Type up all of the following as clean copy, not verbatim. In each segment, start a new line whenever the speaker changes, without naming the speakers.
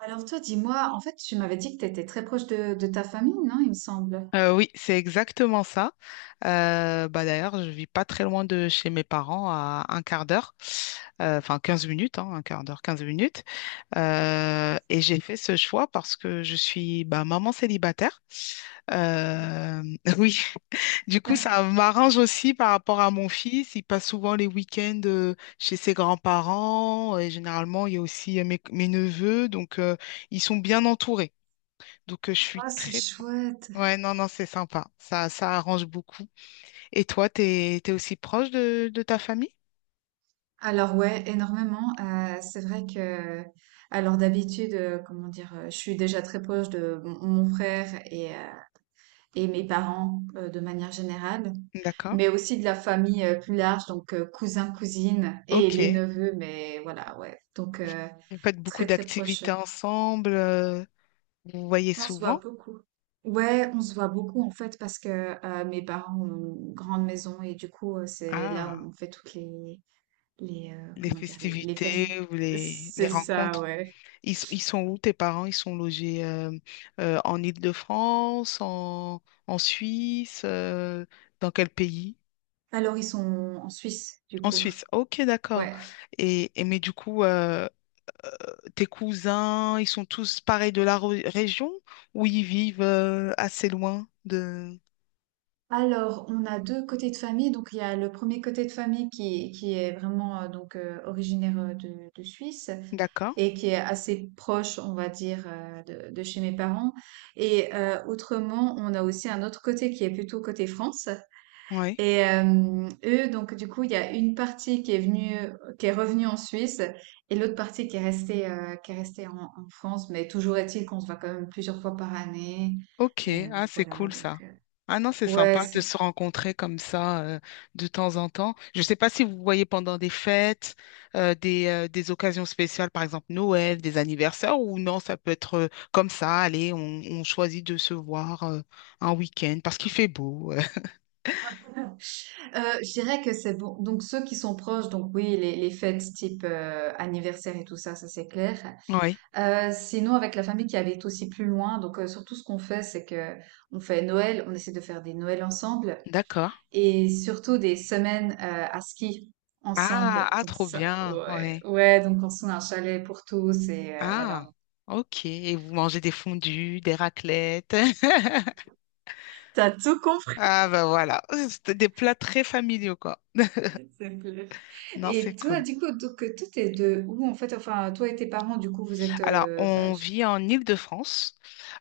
Alors toi, dis-moi, tu m'avais dit que tu étais très proche de ta famille, non, il me semble.
Oui, c'est exactement ça. Bah, d'ailleurs, je vis pas très loin de chez mes parents, à un quart d'heure. Enfin 15 minutes, hein, un quart d'heure, 15 minutes. Et j'ai fait ce choix parce que je suis bah, maman célibataire.
Oh.
Euh, oui, du coup, ça m'arrange aussi par rapport à mon fils. Il passe souvent les week-ends chez ses grands-parents. Et généralement, il y a aussi mes neveux, donc ils sont bien entourés. Donc, je suis
Ah, c'est
très...
chouette.
Ouais, non, non, c'est sympa. Ça arrange beaucoup. Et toi, t'es aussi proche de ta famille?
Alors ouais, énormément. C'est vrai alors d'habitude, comment dire, je suis déjà très proche de mon frère et et mes parents de manière générale,
D'accord.
mais aussi de la famille plus large, donc cousins, cousines et
Ok.
les neveux, mais voilà, ouais.
Vous faites beaucoup
Très très proche.
d'activités ensemble, vous vous voyez
On se voit
souvent?
beaucoup. Ouais, on se voit beaucoup en fait parce que mes parents ont une grande maison et du coup, c'est là
Ah,
où on fait toutes les,
les
comment dire, les fêtes.
festivités ou les
C'est ça,
rencontres.
ouais.
Ils sont où, tes parents? Ils sont logés, en Île-de-France, en Suisse, dans quel pays?
Alors ils sont en Suisse du
En
coup.
Suisse. Ok, d'accord.
Ouais.
Et mais du coup, tes cousins, ils sont tous pareils de la région ou ils vivent assez loin de...
Alors, on a 2 côtés de famille. Donc, il y a le premier côté de famille qui est vraiment, originaire, de Suisse
D'accord.
et qui est assez proche, on va dire, de chez mes parents et autrement, on a aussi un autre côté qui est plutôt côté France
Oui.
et eux, donc du coup, il y a une partie qui est venue, qui est revenue en Suisse et l'autre partie qui est restée en France. Mais toujours est-il qu'on se voit quand même plusieurs fois par année
Ok,
et
ah c'est
voilà
cool ça.
donc,
Ah non, c'est
ouais,
sympa de
c'est
se rencontrer comme ça, de temps en temps. Je ne sais pas si vous voyez pendant des fêtes, des occasions spéciales, par exemple Noël, des anniversaires, ou non, ça peut être comme ça, allez, on choisit de se voir un week-end parce qu'il fait beau.
Je dirais que c'est bon. Donc ceux qui sont proches, donc oui, les fêtes type anniversaire et tout ça, ça c'est clair.
Oui,
Sinon, avec la famille qui habite aussi plus loin, donc surtout ce qu'on fait, c'est que on fait Noël, on essaie de faire des Noëls ensemble,
d'accord.
et surtout des semaines à ski
Ah,
ensemble.
ah,
Donc
trop
ça,
bien,
ouais,
ouais.
ouais. Donc on se trouve un chalet pour tous et
Ah,
voilà.
ok. Et vous mangez des fondues, des raclettes.
T'as tout compris.
Ah, ben voilà. C'était des plats très familiaux, quoi.
C'est clair.
Non, c'est
Et toi,
cool.
du coup, donc toi, t'es de où en fait? Enfin, toi et tes parents, du coup, vous êtes
Alors,
bah,
on vit en Île-de-France.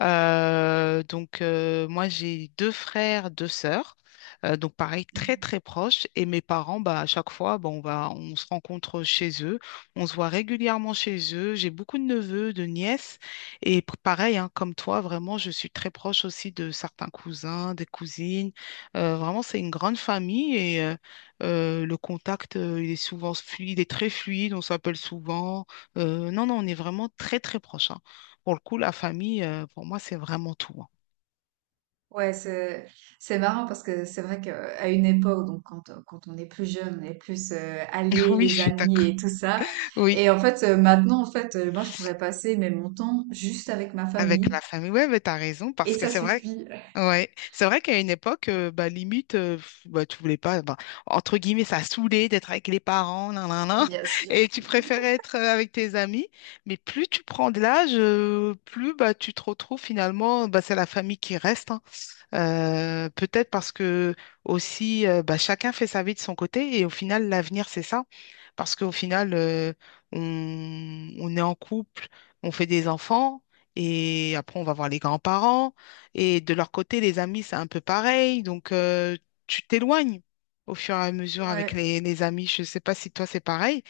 Donc, moi, j'ai deux frères, deux sœurs. Donc, pareil, très, très proches. Et mes parents, bah, à chaque fois, bon, bah, on se rencontre chez eux. On se voit régulièrement chez eux. J'ai beaucoup de neveux, de nièces. Et pareil, hein, comme toi, vraiment, je suis très proche aussi de certains cousins, des cousines. Vraiment, c'est une grande famille et le contact, il est souvent fluide, il est très fluide. On s'appelle souvent. Non, non, on est vraiment très, très proches, hein. Pour le coup, la famille, pour moi, c'est vraiment tout, hein.
ouais, c'est marrant parce que c'est vrai qu'à une époque, donc quand on est plus jeune, on est plus allé,
Oui, je
les
suis
amis
d'accord.
et tout ça.
Oui,
Et en fait, maintenant, moi, je pourrais passer mais mon temps juste avec ma
avec
famille
la famille. Ouais, mais t'as raison,
et
parce que
ça
c'est vrai.
suffit.
Ouais, c'est vrai qu'à une époque, bah, limite, pff, bah, tu voulais pas, bah, entre guillemets, ça saoulait d'être avec les parents, nan, nan, nan,
Bien sûr.
et tu préférais être avec tes amis. Mais plus tu prends de l'âge, plus bah, tu te retrouves finalement, bah, c'est la famille qui reste, hein. Peut-être parce que aussi, bah, chacun fait sa vie de son côté et au final, l'avenir, c'est ça. Parce qu'au final, on, on est en couple, on fait des enfants et après, on va voir les grands-parents. Et de leur côté, les amis, c'est un peu pareil. Donc, tu t'éloignes au fur et à mesure avec
Ouais.
les amis. Je ne sais pas si toi, c'est pareil,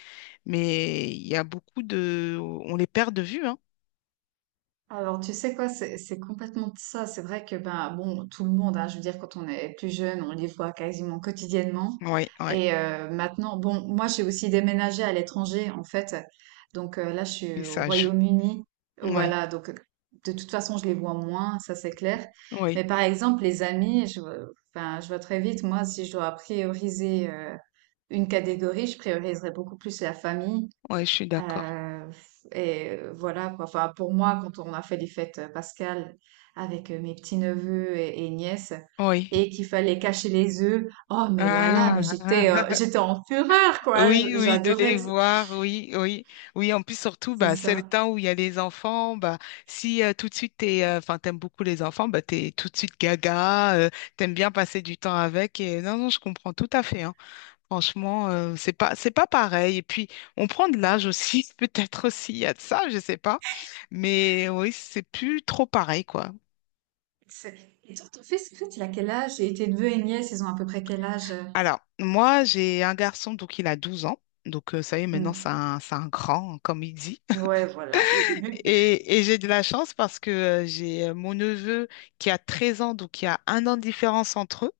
mais il y a beaucoup de... On les perd de vue, hein.
Alors, tu sais quoi, c'est complètement ça. C'est vrai que, ben, bon, tout le monde, hein, je veux dire, quand on est plus jeune, on les voit quasiment quotidiennement.
Oui, oui.
Et maintenant, bon, moi, j'ai aussi déménagé à l'étranger, en fait. Donc là, je
Et
suis au
ça joue.
Royaume-Uni.
Oui,
Voilà, donc de toute façon, je les vois moins, ça c'est clair.
oui,
Mais par exemple, les amis, je vois très vite, moi, si je dois prioriser une catégorie, je prioriserais beaucoup plus la famille.
oui, je suis d'accord.
Heu, voilà quoi. Enfin, pour moi, quand on a fait les fêtes, Pascal, avec, mes petits-neveux et nièces
Oui.
et qu'il fallait cacher les œufs, oh mais là là, mais
Ah, ah,
j'étais,
ah.
j'étais en fureur quoi, je
Oui, oui, de
j'adorais.
les voir, oui, oui, oui. En plus, surtout,
C'est
bah, c'est le
ça.
temps où il y a les enfants. Bah, si tout de suite enfin, t'aimes beaucoup les enfants, bah, t'es tout de suite gaga, t'aimes bien passer du temps avec. Et non, non, je comprends tout à fait, hein. Franchement, c'est pas pareil. Et puis, on prend de l'âge aussi, peut-être aussi. Il y a de ça, je sais pas. Mais oui, c'est plus trop pareil, quoi.
C'est et toi, ton fils, en fait, il a quel âge? Et tes neveux et nièces, ils ont à peu près quel âge,
Alors, moi, j'ai un garçon, donc il a 12 ans. Donc, ça y est, maintenant,
Mmh.
c'est un grand, hein, comme il dit.
Ouais, voilà.
Et j'ai de la chance parce que j'ai mon neveu qui a 13 ans, donc il y a un an de différence entre eux.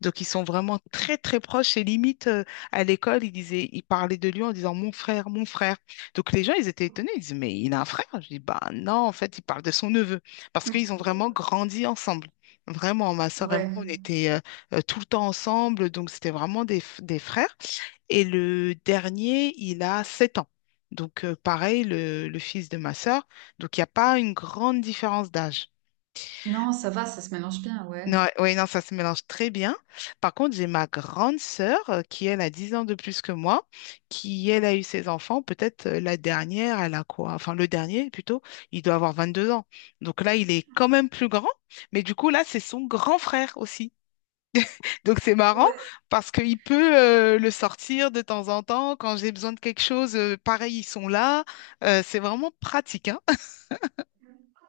Donc ils sont vraiment très très proches et limite, à l'école, ils parlaient de lui en disant mon frère, mon frère. Donc les gens, ils étaient étonnés, ils disaient, mais il a un frère? Je dis, bah non, en fait, il parle de son neveu parce qu'ils ont vraiment grandi ensemble. Vraiment, ma soeur et
Ouais.
moi, on était tout le temps ensemble, donc c'était vraiment des frères. Et le dernier, il a 7 ans. Donc, pareil, le fils de ma sœur. Donc, il n'y a pas une grande différence d'âge.
Non, ça va, ça se mélange bien, ouais.
Non, oui, non, ça se mélange très bien. Par contre, j'ai ma grande sœur, qui, elle, a 10 ans de plus que moi, qui, elle, a eu ses enfants. Peut-être la dernière, elle a quoi? Enfin, le dernier, plutôt, il doit avoir 22 ans. Donc là, il est quand même plus grand. Mais du coup, là, c'est son grand frère aussi. Donc c'est marrant
Ouais.
parce qu'il peut le sortir de temps en temps. Quand j'ai besoin de quelque chose, pareil, ils sont là. C'est vraiment pratique, hein?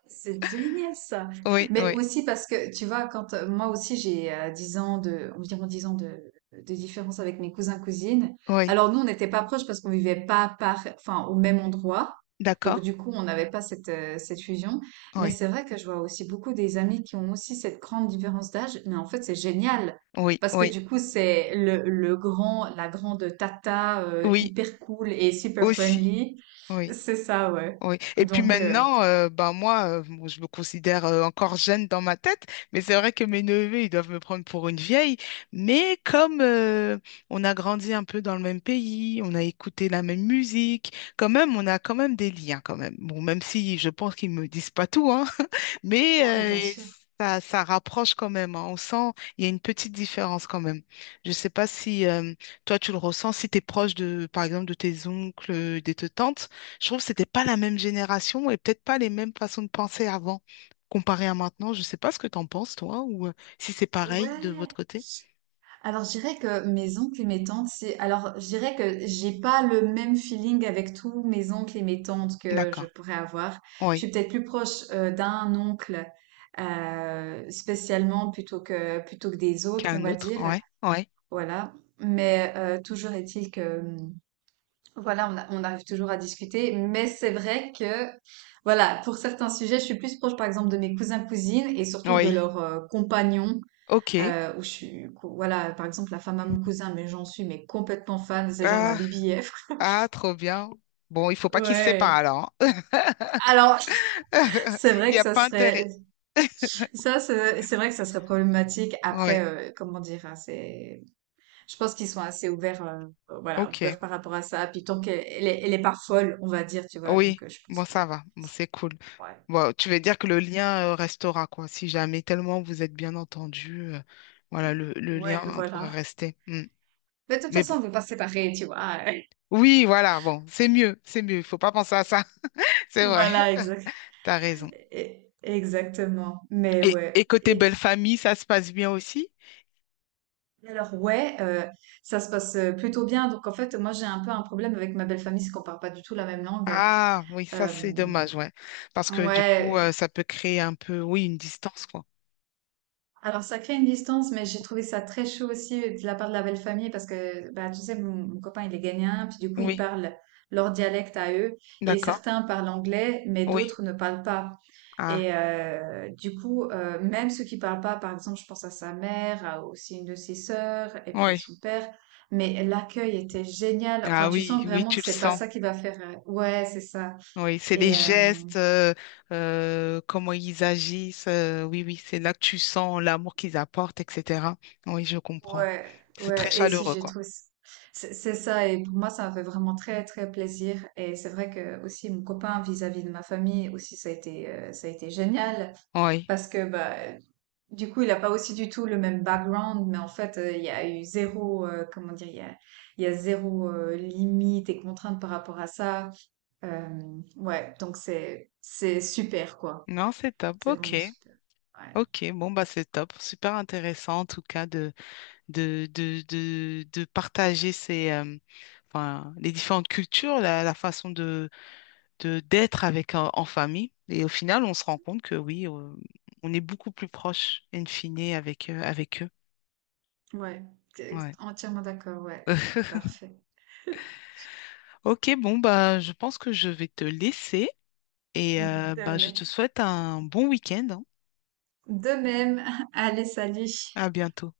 C'est génial, ça.
Oui,
Mais
oui,
aussi parce que tu vois, quand moi aussi j'ai 10 ans de, environ 10 ans de différence avec mes cousins cousines.
oui.
Alors nous, on n'était pas proches parce qu'on vivait pas par, enfin, au même endroit. Donc
D'accord.
du coup, on n'avait pas cette fusion. Mais
Oui,
c'est vrai que je vois aussi beaucoup des amis qui ont aussi cette grande différence d'âge. Mais en fait, c'est génial.
oui,
Parce que
oui,
du coup, c'est le grand, la grande tata
oui,
hyper cool et super
aussi.
friendly.
Oui.
C'est ça, ouais.
Oui. Et puis
Donc,
maintenant, ben moi, bon, je me considère encore jeune dans ma tête, mais c'est vrai que mes neveux, ils doivent me prendre pour une vieille. Mais comme on a grandi un peu dans le même pays, on a écouté la même musique, quand même, on a quand même des liens, quand même. Bon, même si je pense qu'ils me disent pas tout, hein, mais
oui, bien sûr.
ça, ça rapproche quand même, hein. On sent, il y a une petite différence quand même. Je sais pas si toi, tu le ressens, si tu es proche de, par exemple, de tes oncles, de tes tantes. Je trouve que c'était pas la même génération et peut-être pas les mêmes façons de penser avant, comparé à maintenant. Je sais pas ce que t'en penses, toi, ou si c'est pareil de votre
Ouais.
côté.
Alors, je dirais que mes oncles et mes tantes, c'est. Alors, je dirais que j'ai pas le même feeling avec tous mes oncles et mes tantes que je
D'accord.
pourrais avoir. Je
Oui.
suis peut-être plus proche d'un oncle spécialement, plutôt que des autres, on
Qu'un
va
autre.
dire.
Ouais. Ouais.
Voilà. Mais toujours est-il que, voilà, on arrive toujours à discuter. Mais c'est vrai que voilà, pour certains sujets, je suis plus proche, par exemple, de mes cousins cousines et surtout de
Oui.
leurs compagnons
OK.
où je suis, voilà, par exemple, la femme à mon cousin, mais j'en suis mais complètement fan, c'est genre ma
Ah,
BBF.
ah, trop bien. Bon, il faut pas qu'ils se séparent
Ouais.
alors, hein.
Alors, c'est
Il
vrai
n'y
que
a
ça
pas intérêt.
serait, ça, c'est vrai que ça serait problématique. Après,
Oui.
comment dire, hein, c'est, je pense qu'ils sont assez ouverts, voilà,
OK.
ouverts par rapport à ça. Puis tant qu'elle elle est pas folle, on va dire, tu vois. Donc,
Oui.
je pense
Bon,
que,
ça va. Bon, c'est cool.
ouais,
Bon, tu veux dire que le lien, restera, quoi. Si jamais tellement vous êtes bien entendu, voilà, le lien
ouais,
pourrait
voilà.
rester. Mm.
Mais de toute
Mais
façon,
bon.
on peut pas se séparer, tu vois.
Oui, voilà, bon, c'est mieux, il faut pas penser à ça. C'est vrai,
Voilà, exact,
t'as raison.
exactement. Mais
Et
ouais.
côté belle
Et
famille, ça se passe bien aussi?
alors ouais, ça se passe, plutôt bien. Donc en fait, moi, j'ai un peu un problème avec ma belle-famille, c'est qu'on parle pas du tout la même langue.
Ah, oui, ça c'est
Hem,
dommage, ouais. Parce que du coup,
ouais,
ça peut créer un peu, oui, une distance, quoi.
alors ça crée une distance, mais j'ai trouvé ça très chaud aussi de la part de la belle-famille parce que, bah, tu sais, mon copain, il est ghanéen, puis du coup, ils
Oui,
parlent leur dialecte à eux et
d'accord.
certains parlent anglais, mais
Oui,
d'autres ne parlent pas.
ah,
Et du coup, même ceux qui parlent pas, par exemple, je pense à sa mère, à aussi une de ses sœurs, et puis
oui.
son père. Mais l'accueil était génial. Enfin,
Ah
tu
oui,
sens
oui,
vraiment
tu
que
le
c'est pas
sens.
ça qui va faire. Ouais, c'est ça.
Oui, c'est les
Et euh,
gestes, comment ils agissent, oui, oui, c'est là que tu sens l'amour qu'ils apportent, etc. Oui, je comprends.
ouais,
C'est très
ouais. Et si
chaleureux,
j'ai
quoi.
trouvé, c'est ça. Et pour moi, ça m'a fait vraiment très, très plaisir. Et c'est vrai que aussi mon copain vis-à-vis de ma famille aussi, ça a été génial
Oui.
parce que bah, du coup, il a pas aussi du tout le même background, mais en fait, il y a eu zéro, comment dire, il y a zéro limite et contrainte par rapport à ça. Ouais, donc c'est super quoi.
Non, c'est top.
C'est
OK.
vraiment super. Ouais,
Ok, bon bah c'est top, super intéressant en tout cas de partager ces enfin les différentes cultures, la façon de d'être avec en famille et au final on se rend compte que oui, on est beaucoup plus proche in fine avec eux.
ouais, t'es
Ouais.
entièrement d'accord. Ouais, parfait.
Ok, bon bah je pense que je vais te laisser et
De
bah je
même.
te souhaite un bon week-end, hein.
De même. Allez, salut.
À bientôt.